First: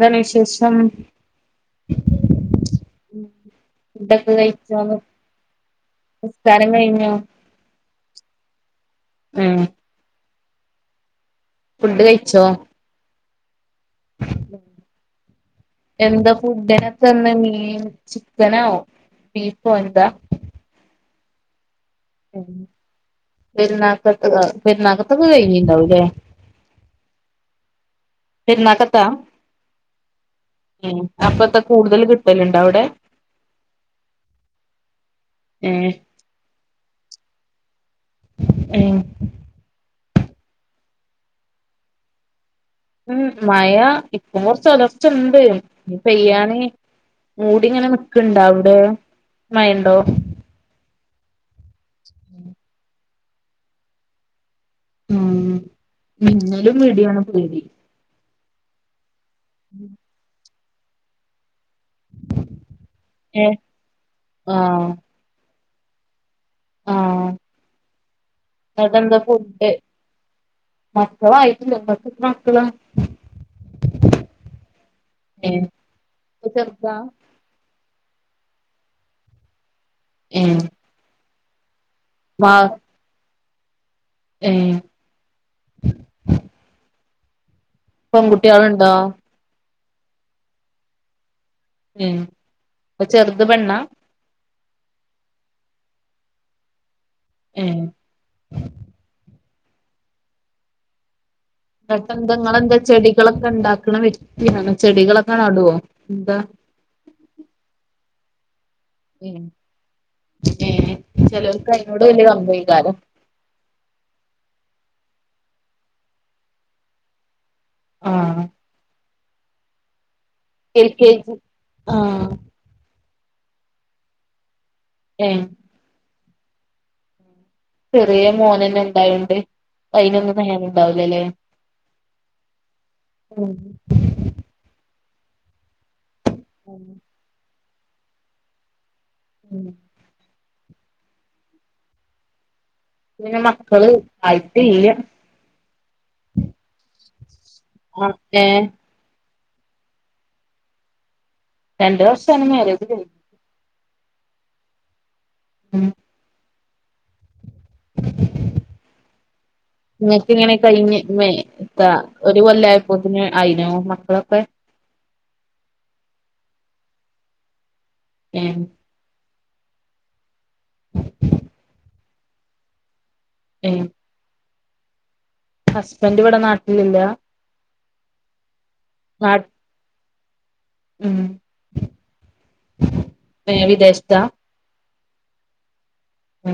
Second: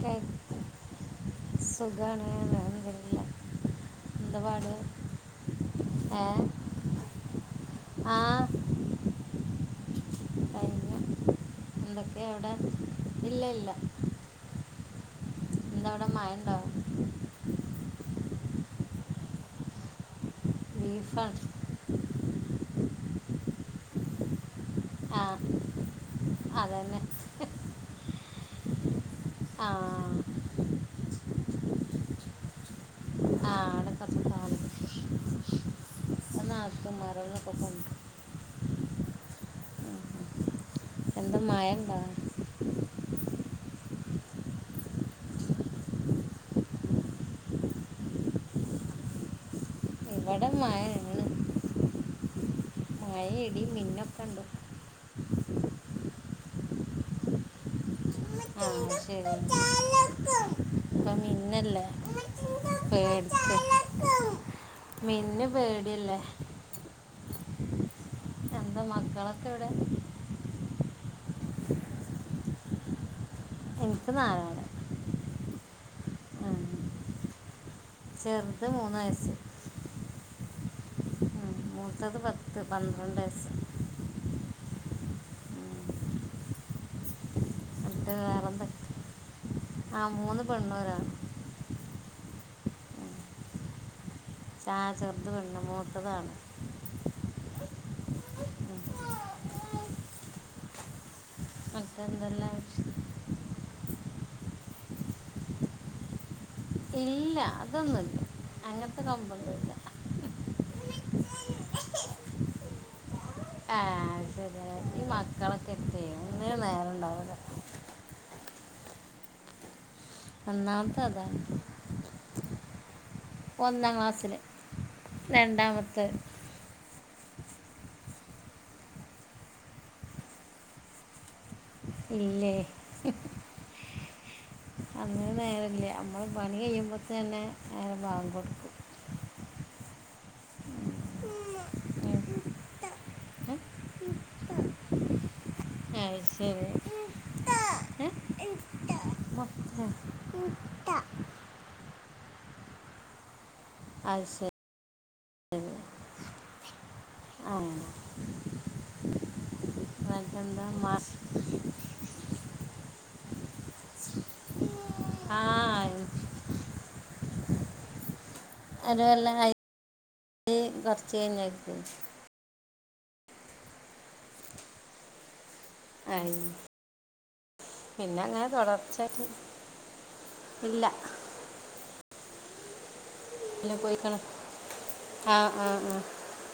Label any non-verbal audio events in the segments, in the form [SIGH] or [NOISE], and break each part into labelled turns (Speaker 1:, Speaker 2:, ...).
Speaker 1: ക്കെ
Speaker 2: വിശേഷം
Speaker 1: സുഖാണ് അൽഹംദുലില്ലാഹ്
Speaker 2: ഫുഡോക്കെ കഴിച്ചോ?
Speaker 1: ഏ
Speaker 2: നിസ്‌കാരം കഴിഞ്ഞോ
Speaker 1: ആ
Speaker 2: ഉം
Speaker 1: കഴിഞ്ഞു
Speaker 2: ഫുഡ്
Speaker 1: എന്തൊക്കെ
Speaker 2: കഴിച്ചോ
Speaker 1: അവിടെ ഇല്ല ഇല്ല
Speaker 2: [UNINTELLIGIBLE]
Speaker 1: അവിടെ മഴ
Speaker 2: എന്താ
Speaker 1: ഉണ്ടാവും
Speaker 2: ഫുഡിനൊക്കെന്ന് മീൻ ചിക്കനോ ബീഫ് ഓൽതാ.
Speaker 1: ബീഫാണ്.
Speaker 2: ഉം പെരുന്നാൾക്കെത്തേതോ.
Speaker 1: ആ
Speaker 2: പെരുന്നാൾക്കെതൊക്കെ കഴിഞ്ഞീണ്ടാവുലെ
Speaker 1: അതന്നെ
Speaker 2: പെരുന്നാക്കത്താ.
Speaker 1: ആ
Speaker 2: ഉം അപ്പത്താ കൂടുതൽ കിട്ടല്ണ്ടൊ അവിടെ.
Speaker 1: ആ അവിടെ കുറച്ച് കാണും
Speaker 2: ഏ.
Speaker 1: അത്തു മാരോന്ന് ക്കെ കോണ്ടരും.
Speaker 2: ഏ.
Speaker 1: എന്താ മയണ്ടൊ?
Speaker 2: ഉം മയ ഇപ്പം കൊറച്ച് ഒലർച്ചണ്ട് പെയ്യാന് മൂടി ഇങ്ങനെ നിക്ക്‌ ണ്ട് അവിടെ മയണ്ടോ
Speaker 1: ഇവിടെ മഴേണ്.
Speaker 2: ഉം
Speaker 1: മഴിം ഇടിം മിന്നൊക്കെണ്ട്
Speaker 2: ഉം മിന്നലും ഇടി ആണ് പേടി
Speaker 1: ആ ശരിയാ
Speaker 2: ഉം
Speaker 1: ഇപ്പം മിന്നല്ലേ
Speaker 2: ഏഹ്
Speaker 1: പേടിച്ച്ട്ട്
Speaker 2: ആഹ്
Speaker 1: മിന്ന്‌ പേടിയല്ലേ
Speaker 2: ആഹ്
Speaker 1: എന്താ
Speaker 2: ഇങ്ങക്കെന്താ
Speaker 1: മക്കളൊക്കെ ഇവിടെ
Speaker 2: ഫുഡ് മക്കളായിട്ടില്ല ങ്ങക്കെത്ര മക്കളാ
Speaker 1: എനിക്ക് നാലാള്.
Speaker 2: ഏഹ് ഒക്കെ
Speaker 1: ഉം.
Speaker 2: ചെറുതാ.
Speaker 1: ചെറുത് മൂന്ന് വയസ്സ്.
Speaker 2: ഉം
Speaker 1: അടുത്തെ പത്ത് പന്ത്രണ്ടയസ്സ്
Speaker 2: ഉം പെൺകുട്ടേളുണ്ടോ
Speaker 1: ആഹ് മൂന്ന് പെണ്ണും ഒരാണും.
Speaker 2: ഉം ചെറുത് പെണ്ണാ?
Speaker 1: ചാ ചെറുത് പെണ്ണ് മൂത്തതാണ്
Speaker 2: ഉം
Speaker 1: ഉം.
Speaker 2: ന്നട്ടെന്താ
Speaker 1: മറ്റെന്തെല്ലാം
Speaker 2: ങ്ങെളെന്താ ചെടികളൊക്കെ ഉണ്ടാക്ക്‌ണെ വ്യക്തിയാണോ ചെടികളൊക്കെ നടോ എന്താ
Speaker 1: ഇല്ല അതൊന്നുംല്ല അങ്ങത്തെ
Speaker 2: ഏഹ്
Speaker 1: കമ്പന്നൂ ല്ല
Speaker 2: ഏഹ് ചിലവർക്ക് അതിനോട് വല്യ കമ്പേക്കാരം.
Speaker 1: ആഹ് ശരി ഈ മക്കളൊക്കെ ആയിട്ട് ഒന്നിനും നേരം ഇണ്ടാവൂല്ല.
Speaker 2: ആ
Speaker 1: ഒന്നാമത്തെ
Speaker 2: എയ്ക്ക്ക്ക്
Speaker 1: അതാണ്
Speaker 2: ‌ ആഹ്
Speaker 1: ഒന്നാം ക്ലാസ്സില്
Speaker 2: ഏഹ്
Speaker 1: രണ്ടാമത്തെ
Speaker 2: ചെറിയ മോനന്നെ ഇണ്ടായോണ്ട് അയിനൊന്നും നേരം ഉണ്ടാവൂലല്ലേ?
Speaker 1: ഇല്ലേയ്
Speaker 2: ആഹ
Speaker 1: ചെന്നെ ബാങ്ക്ക്കൊടുക്കും
Speaker 2: ഉം പിന്നെ
Speaker 1: ഉം.
Speaker 2: മക്കള് ആയിട്ട്ല്ല
Speaker 1: അഹ് ശെരി
Speaker 2: ഓക്കേ
Speaker 1: മൊത്തം.
Speaker 2: രണ്ടു വർഷാണ് മേരേജ്കയ്ഞ്ട്ട്
Speaker 1: അത് ശെരി
Speaker 2: ഉം
Speaker 1: അങ്ങനെ
Speaker 2: [INAUDIBLE] നിങ്ങക്ക് ഇങ്ങനെ
Speaker 1: എന്നിട്ടെന്താ മാ
Speaker 2: കഴിഞ് മെ എത്താ ഒരു കൊല്ലയപ്പോത്തിന് അയിനോ മക്കളൊക്കെ
Speaker 1: ആഹ് ആയി
Speaker 2: ഏ
Speaker 1: ഒരു കൊല്ലമ് കയ്ഞ് കോർച്ച്കയ്ഞ്ഞപ്പോ
Speaker 2: ഏ ഹസ്ബൻഡ്
Speaker 1: ആയി
Speaker 2: ഇവിടെ നാട്ടിലില്ല
Speaker 1: പിന്നെ അങ്ങനെ തുടർച്ചായിട്ട്
Speaker 2: നാട്ട്
Speaker 1: ഇല്ല
Speaker 2: പിന്നെ വിദേശതാ
Speaker 1: ആഹ ആഹ ആഹ
Speaker 2: ഉ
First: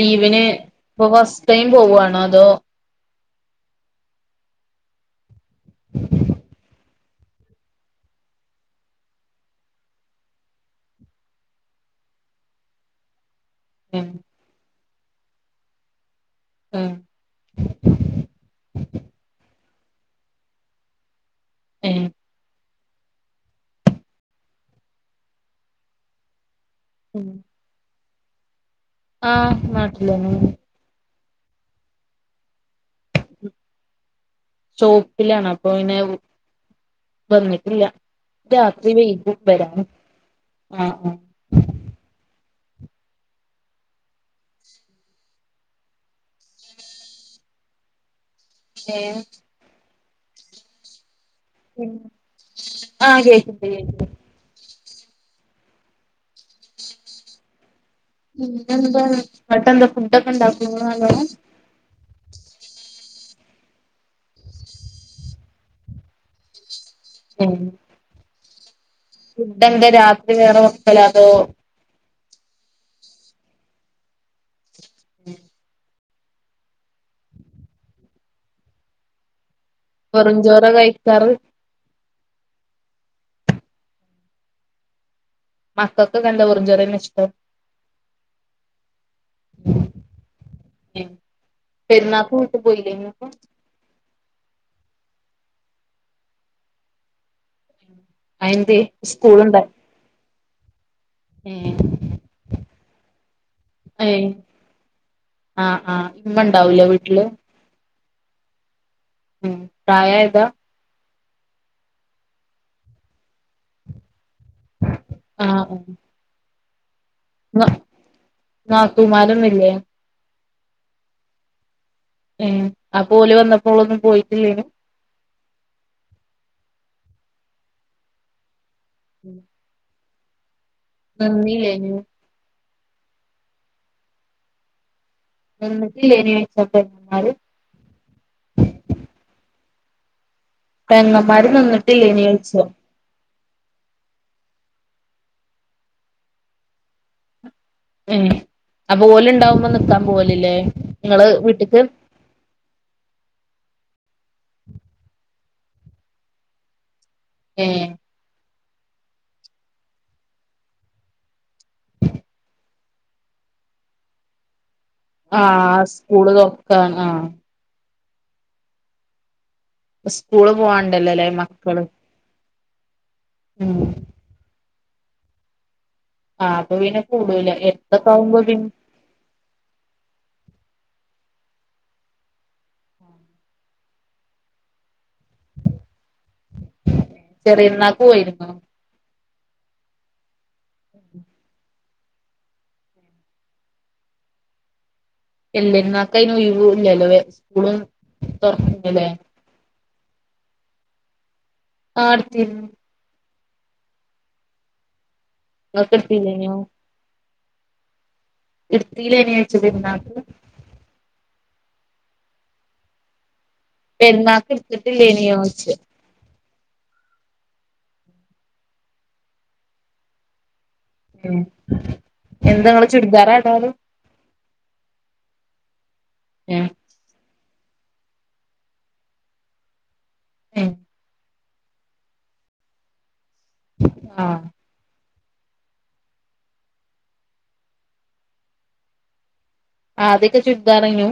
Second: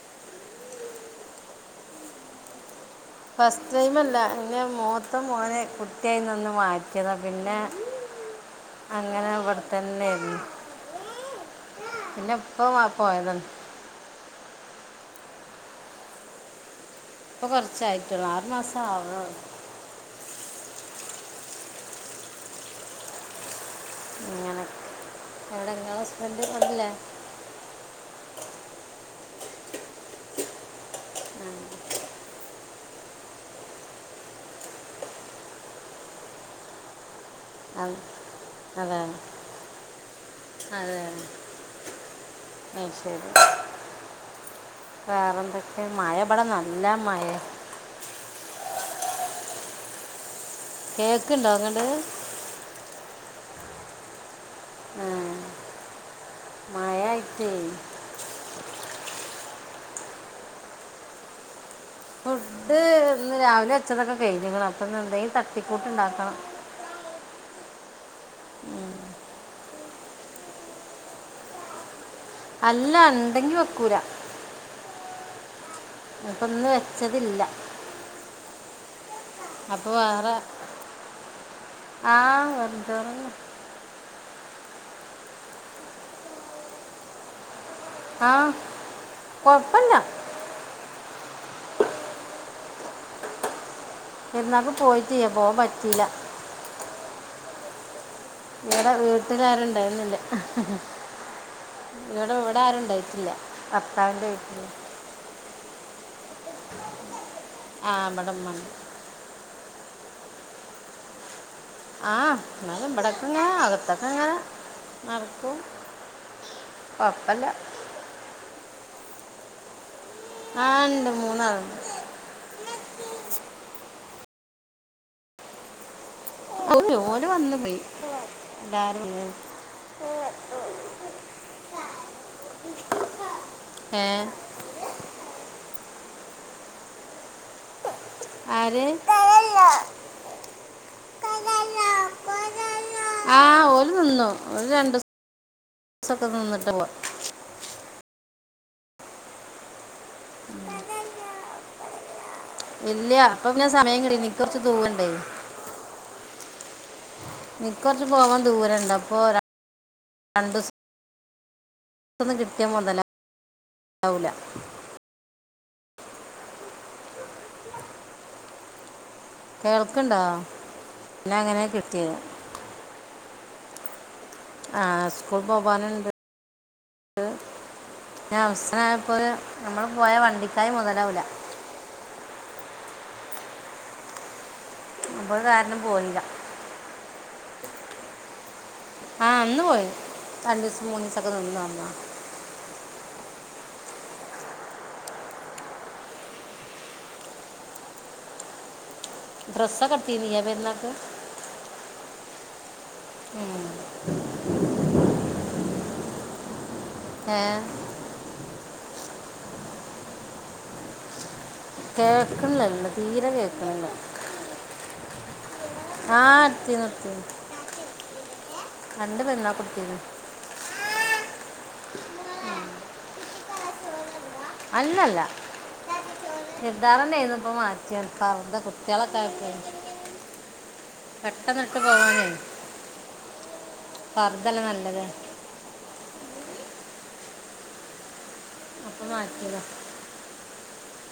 Speaker 2: ലീവിന് ഇപ്പ ഫസ്റ്റ് ടൈം പോവുവാണോ അതോ
Speaker 1: ഫസ്റ്റ് ടൈംല്ല ഇന്നെ മൂത്ത മോനെ കുട്ടിയായിന്നന്ന് മാറ്റിയതാ പിന്നെ അങ്ങനെ അവിടെത്തന്നെരുന്നു പിന്നെ ഇപ്പ മാ പോയത
Speaker 2: ഉം ഉം
Speaker 1: ഇപ്പൊ കൊറച്ചായിട്ടുള്ളൂ ആറുമാസവ്ന്നുള്ളു
Speaker 2: എഏ
Speaker 1: ങ്ങനെ എവിടെ ങ്ങളെ ഹസ്ബണ്ട്
Speaker 2: ഉ ആഹ് നാട്ടില്ലേന്നെണ് ശോപ്പിലാണ് അപ്പൊ പിന്നെ വു വന്നിട്ടില്ല രാത്രി
Speaker 1: അതെ
Speaker 2: വെയ്കും വരാന്
Speaker 1: അതെ അ അത് ശെരി വേറെന്തൊക്കെ മഴബടെ നല്ല മയെ
Speaker 2: ഏ
Speaker 1: കേക്ക്ണ്ടോ അങ്ങട്
Speaker 2: ഏയ്‌
Speaker 1: ആഹ് മയായ്റ്റെയ്
Speaker 2: ഉപിന്നെ ന്ത ന്നട്ടെന്ത ഫുഡ് ഒക്കെ
Speaker 1: ഫുഡ്‌ഹ് ഇന്ന് രാവിലെ വെച്ചതൊക്കെ കഴ്‌ഞ്ക്ക്ണ് അപ്പന്ന് ന്തെങ്കും തട്ടിക്കൂട്ട് ഉണ്ടാക്കണം
Speaker 2: ഉം ഫുഡെന്താ രാത്രി വേറെ വെക്കലാ അതോ
Speaker 1: അല്ല ഇണ്ടെങ്കി വെക്കൂലാ
Speaker 2: ഉം
Speaker 1: അപ്പ ഇന്ന് വെച്ചതില്ല അപ്പോൾ
Speaker 2: വെറുഞ്ചോറാ കഴിക്കാറ്?
Speaker 1: ആഹ് വെറുഞ്ചോറെന്നെ
Speaker 2: മക്കൾക് എന്താ [UNINTELLIGIBLE] ഇഷ്ടം
Speaker 1: ആ കുഴപ്പമില്ല
Speaker 2: പെരുനാൾക് വീട്ടി പോയിലെനു അപ്പൊ
Speaker 1: പെരുനാൾക് പോയിട്ടില്ല പോൻ പറ്റീല്ല
Speaker 2: അയെന്തേ
Speaker 1: ഇടാ
Speaker 2: സ്കൂള്ണ്ടാ
Speaker 1: വീട്ടുകാരുണ്ടായിരുന്നില്ല
Speaker 2: ഏഹ്
Speaker 1: ഇവിടെ ഇവിടെ ആരുണ്ടായിറ്റില്ല
Speaker 2: ഏഹ്
Speaker 1: ഭർത്താവിന്റെ വീട്ടില്
Speaker 2: ആഹ് ആഹ് ഇമ്മ ഇണ്ടാവൂലെ വീട്ടില്?
Speaker 1: [UNINTELLIGIBLE]
Speaker 2: ഉം പ്രായയതാ
Speaker 1: ആ എന്നാലും ബടക്കങ്ങന അകത്തക്കങ്ങന നടക്കും
Speaker 2: ആഹ് ആഹ്
Speaker 1: കൊയ്‌പല്ല
Speaker 2: നാത്തൂമാരൊന്നില്ലേ
Speaker 1: ആ ഇണ്ട് മൂന്നാളിണ്ട്
Speaker 2: ഏഹ് അപ്പോ ഓൽ വന്നപ്പോളൊന്നും പോയിട്ടില്ലേനു
Speaker 1: ഓല് വന്നു പോയി എല്ലാരും
Speaker 2: വന്നിലെനു
Speaker 1: ഏഹ്
Speaker 2: നിന്നിട്ടില്ലെന് [UNINTELLIGIBLE]
Speaker 1: ആര്
Speaker 2: പെങ്ങമ്മാർ നിന്നിട്ടില്ലേ ന്ന് ചോദിച്ചതാ
Speaker 1: ആ ഒരു നിന്നു ഓരു രണ്ട് ദിവസൊക്കെ നിന്നിട്ട് പോയ്
Speaker 2: ഇഹ് അപ്പൊ ഓല് ഉണ്ടാവുമ്പോ നിക്കാൻ പോവലില്ലേ നിങ്ങള് വീട്ട്ക്ക്
Speaker 1: ഇല്ല അപ്പൊ പിന്നാ സമയം കിട്ടി എനിക്ക് കുറച്ച് ദൂരം ഇണ്ടേ എനിക്ക്
Speaker 2: ഏഹ്
Speaker 1: കുറച്ച് പോവാൻ ദൂരം ഇണ്ട് അപ്പൊ രണ്ടിസ പുത്തൊന്ന് കിട്ടിയ മുതലാവൂല
Speaker 2: ആ സ്കൂൾ തുറക്കാണ് ആ
Speaker 1: കേൾക്കണ്ടോ
Speaker 2: സ്കൂള് പോവാണ്ടല്ലോല്ലേ
Speaker 1: പിന്നെ അങ്ങനെ
Speaker 2: മക്കള്
Speaker 1: കിട്ടിയത്
Speaker 2: ഉം
Speaker 1: ആഹ് സ്കൂൾ പോവാനുണ്ട്
Speaker 2: ആഹ് അപ്പൊ പിന്നെ കൂടുല. ഏഹ്
Speaker 1: ഞാനവസാനപ്പോയ നമ്മള് പോയാ വണ്ടിക്കായ് മൊതലാവൂല. അപ്പം കാരണം പോയില്ല.
Speaker 2: ചെറിയപെരുന്നാക്ക് പോയിരുന്നോ?
Speaker 1: ആഹ് അന്ന് പോയി. രണ്ടീസം മൂന്നീസൊക്കെ നിന്നു വന്നതാ.
Speaker 2: വല്യ പെരുന്നായിക്കയിന് ഒയിവും ഇല്ലല്ലോ സ്കൂള് തൊറന്നു കയിഞ്ഞില്ലേ?
Speaker 1: ഡ്രസൊക്കെ എടുത്തീനി യ്യ് പെരുന്നാക്ക്?
Speaker 2: അടുത്തിരുന്നു.
Speaker 1: ഉം
Speaker 2: ഇങ്ങക്കെടുത്തില്ലേനു?
Speaker 1: ഏഹ്
Speaker 2: എടുത്തില്ലേനിയ്യ് ചെറിയ പെരുനാക്ക്?
Speaker 1: കേക്കണതില്ല തീരെ കേക്
Speaker 2: പെരുന്നാക്ക് എടുത്തിട്ടില്ലേനിയോയിച്ചു.
Speaker 1: ആ ഇട്ത്തീനിത്തീനി രണ്ട് പെരുന്നാകുട്ത്തീനി
Speaker 2: ഉം എന്തങ്ങള് ചുരിദാരാ ഇടല്
Speaker 1: അല്ലല്ല
Speaker 2: ഏഹ്
Speaker 1: ചുരിദാറന്നേനു ഇപ്പ മാ റ്റി പർദ്ദ കുട്ടിയാളൊക്കായപ്പെ
Speaker 2: ഉം
Speaker 1: പെട്ടെന്നിട്ട് പോവാനേ
Speaker 2: ആഹ്
Speaker 1: പർദ്ദല്ലെ നല്ലത്. അപ്പൊ മാറ്റിയത.
Speaker 2: ആദ്യൊക്കെ ചുർദാറേനിയൂ?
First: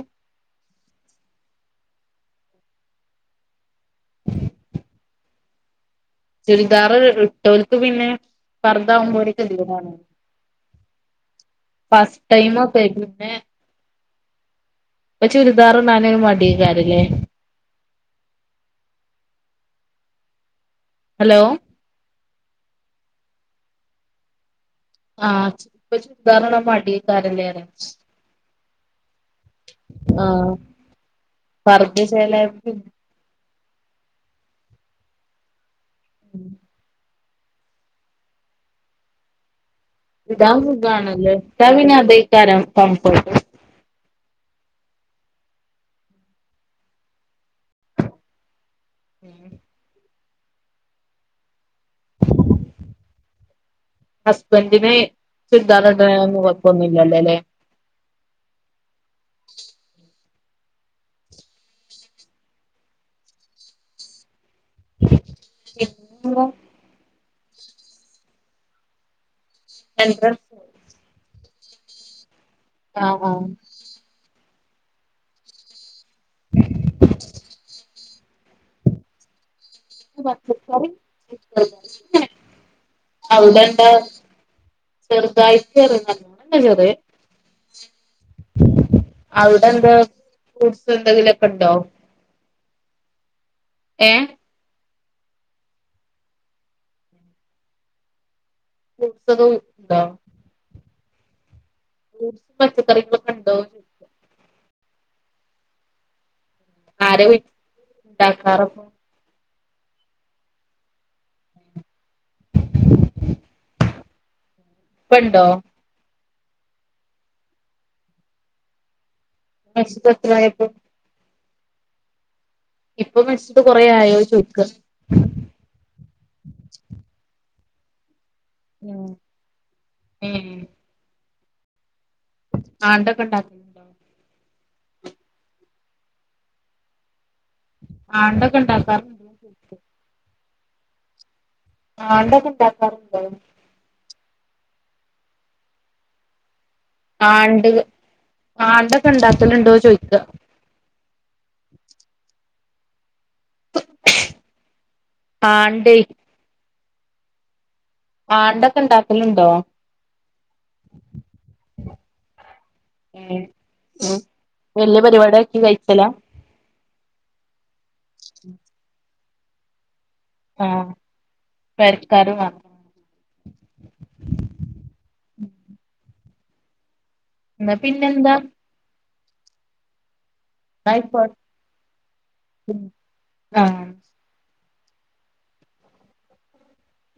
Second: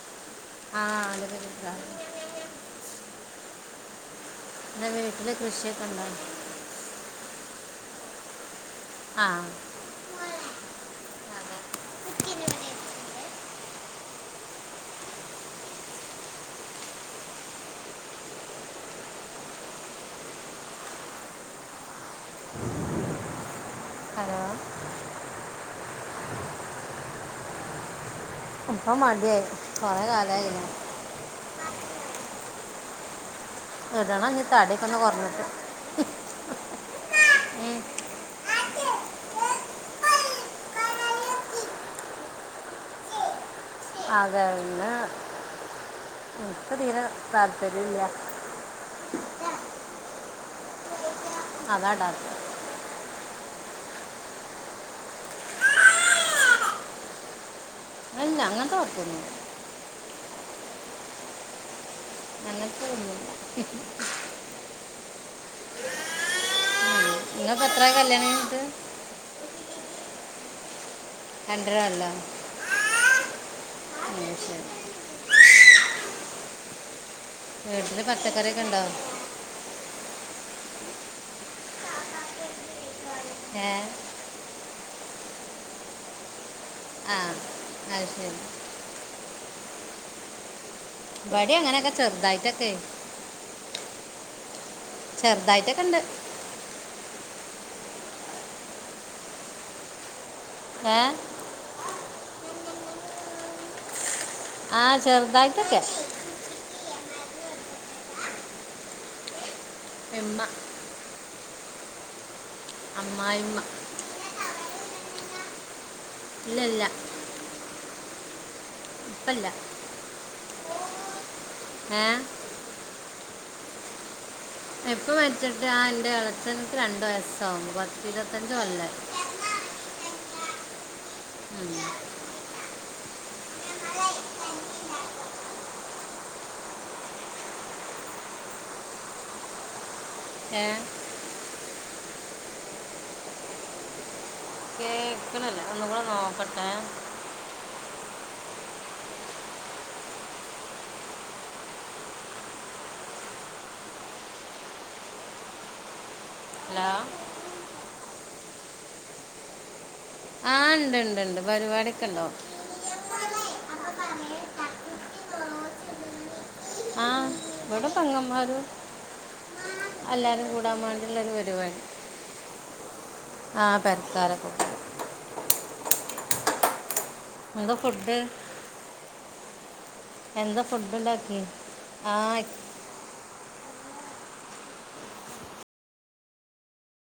Speaker 1: ആഹ, ആദ്യൊക്കെ ചുരിദാ [UNINTELLIGIBLE]
Speaker 2: [INAUDIBLE]
Speaker 1: വീട്ടില് കൃഷിയൊക്കെണ്ടോ?
Speaker 2: ചുരിദാർ ഇട്ടോൽക്കു പിന്നെ പർദ്ധാവുമ്പോ
Speaker 1: ആ
Speaker 2: ഒരു കെതിയേടാണ്. ഫസ്റ്റ് ടൈമൊക്കെ പിന്നെ ഇപ്പ ചുരിദാറിടാനൊക്കെ മടിയാക്കാരല്ലേ. ഹലോ
Speaker 1: [INAUDIBLE] ഹലോ
Speaker 2: ആ ഇപ്പ ചുരിദാർ ഇടാൻ മടിയാകാരല്ലേ
Speaker 1: ഇപ്പ മടിയായി കൊറേകാലയിലെ
Speaker 2: ഇട്ട് ചേലായപ്പം
Speaker 1: ഇടണം ഇഞ്ഞ് തടിയൊക്കെ കൊർഞ്ഞ്ട്ട്
Speaker 2: ഉം ഇടാൻ സുകാണല്ലേ ഇട്ടാപ്പിന്നെ അതേക്കാരം കംഫേർട്ട്
Speaker 1: അതെന്നെ ഇപ്പം തീരെ താല്പര്യല്ല.
Speaker 2: പേടി
Speaker 1: അതാഇടാതെ
Speaker 2: ഹസ്ബൻഡിന് ചുരിദാർ ഇട്ണേനൊന്നും കൊഴ്പ്പൊന്നുല്ലല്ലോ ലേ
Speaker 1: അല്ല അങ്ങനത്തെ കുഴപ്പമൊന്നുമില്ല അങ്ങൻത്തെതൊന്നുല്ല.
Speaker 2: പിന്നെന്താ
Speaker 1: ഇങ്ങൾ എത്രായി കല്യാണം കഴിഞ്ഞിട്ട്?
Speaker 2: രണ്ടര ർഷായി
Speaker 1: രണ്ടരകൊല്ലോ?
Speaker 2: ആ ആ [INAUDIBLE]
Speaker 1: വീട്ടില് പച്ചക്കറിയൊക്കെണ്ടോ?
Speaker 2: ഇൻക്ക് പച്ചക്കറി ഇഷ്ടല്ല്യ
Speaker 1: ഏ
Speaker 2: [UNINTELLIGIBLE] ചെറുതായിട്ട്
Speaker 1: ആ അത് ശരി
Speaker 2: [UNINTELLIGIBLE] ഔ എന്താ
Speaker 1: ഇവിടെ
Speaker 2: ഫ്രൂട്സെന്തെങ്കിലുക്കെണ്ടോ?
Speaker 1: അങ്ങനെയൊക്കെ ചെറുതായിട്ടൊക്കെ
Speaker 2: ഏ
Speaker 1: ചെറുതായിട്ടൊക്കെണ്ട്
Speaker 2: ഫ്രൂഡ്സൊക്കോ വി ഇണ്ടോ?
Speaker 1: ഏ
Speaker 2: ഫ്രൂഡ്സും പച്ചക്കറികളൊക്കെ ഇണ്ടോന്ന് ചോയ്ക്ക
Speaker 1: ആഹ് ചെർദായിട്ടൊക്കെ
Speaker 2: ആരെ [UNINTELLIGIBLE] ഉണ്ടാക്കാറപ്പോ?
Speaker 1: ഇമ്മ അമ്മായിമ്മ
Speaker 2: ഇപ്പണ്ടൊ?
Speaker 1: ഇല്ല ല്ല
Speaker 2: [UNINTELLIGIBLE]
Speaker 1: ങ്ഹേ
Speaker 2: ഇപ്പ മിസ്ഡ് കൊറേ ആയോ ചോയിച്ച്
Speaker 1: ഇപ്പ മരിച്ചിട്ട് ആഹ് എന്റെ എളേച്ചനുക്ക് രണ്ടു വയസ്സാവും. പത്തിരുപ പത്തു കൊല്ലായി.
Speaker 2: ഉം
Speaker 1: ഉം
Speaker 2: ആണ്ടൊക്കെ ഉണ്ടാക്കുന്നുണ്ടോ ആണ്ടൊക്കെ ഇണ്ടാക്കാറണ്ടോ ചോയ്ക്ക്യ
Speaker 1: ഏഹ്
Speaker 2: ആണ്ടോക്കെ ഇണ്ടാക്കാറുണ്ടോന്ന്
Speaker 1: കേക്കണില്ല, ഒന്ന് കൂടെ നോക്കട്ടെ.
Speaker 2: ആഹ് ഒണ്ട്. ആണ്ടൊക്കെ ഉണ്ടാക്കണുണ്ടോന്ന് ചോദിക്ക? ആണ്ട്
Speaker 1: ഹലോ
Speaker 2: ആണ്ടൊക്കെ ഉണ്ടാക്കല്ണ്ടോ?
Speaker 1: ആഹ് ഇണ്ട് ഇണ്ട് ഇണ്ട് പരിപാടികൊണ്ടോ
Speaker 2: ഏഹ് ഓഹ് വല്യ പരിപാടൊക്കെ കഴിക്കലാ?
Speaker 1: ആ ഇവിടെ പെങ്ങമാരു എല്ലാരും കൂടാൻ
Speaker 2: ആഹ്
Speaker 1: വേണ്ടുള്ള ഒരു പരിപാടി
Speaker 2: പെരക്കാര് മാത്രം
Speaker 1: ആഹ് പെരക്കാരോക്കക്കൂടി
Speaker 2: എന്ന
Speaker 1: എന്താ ഫുഡ്
Speaker 2: പിന്നെന്താ?
Speaker 1: എന്താ
Speaker 2: ന്നാ
Speaker 1: ഫുഡ്
Speaker 2: ആയിക്കോട്ടെ
Speaker 1: ഉണ്ടാക്കി ആഹ്
Speaker 2: ആഹ്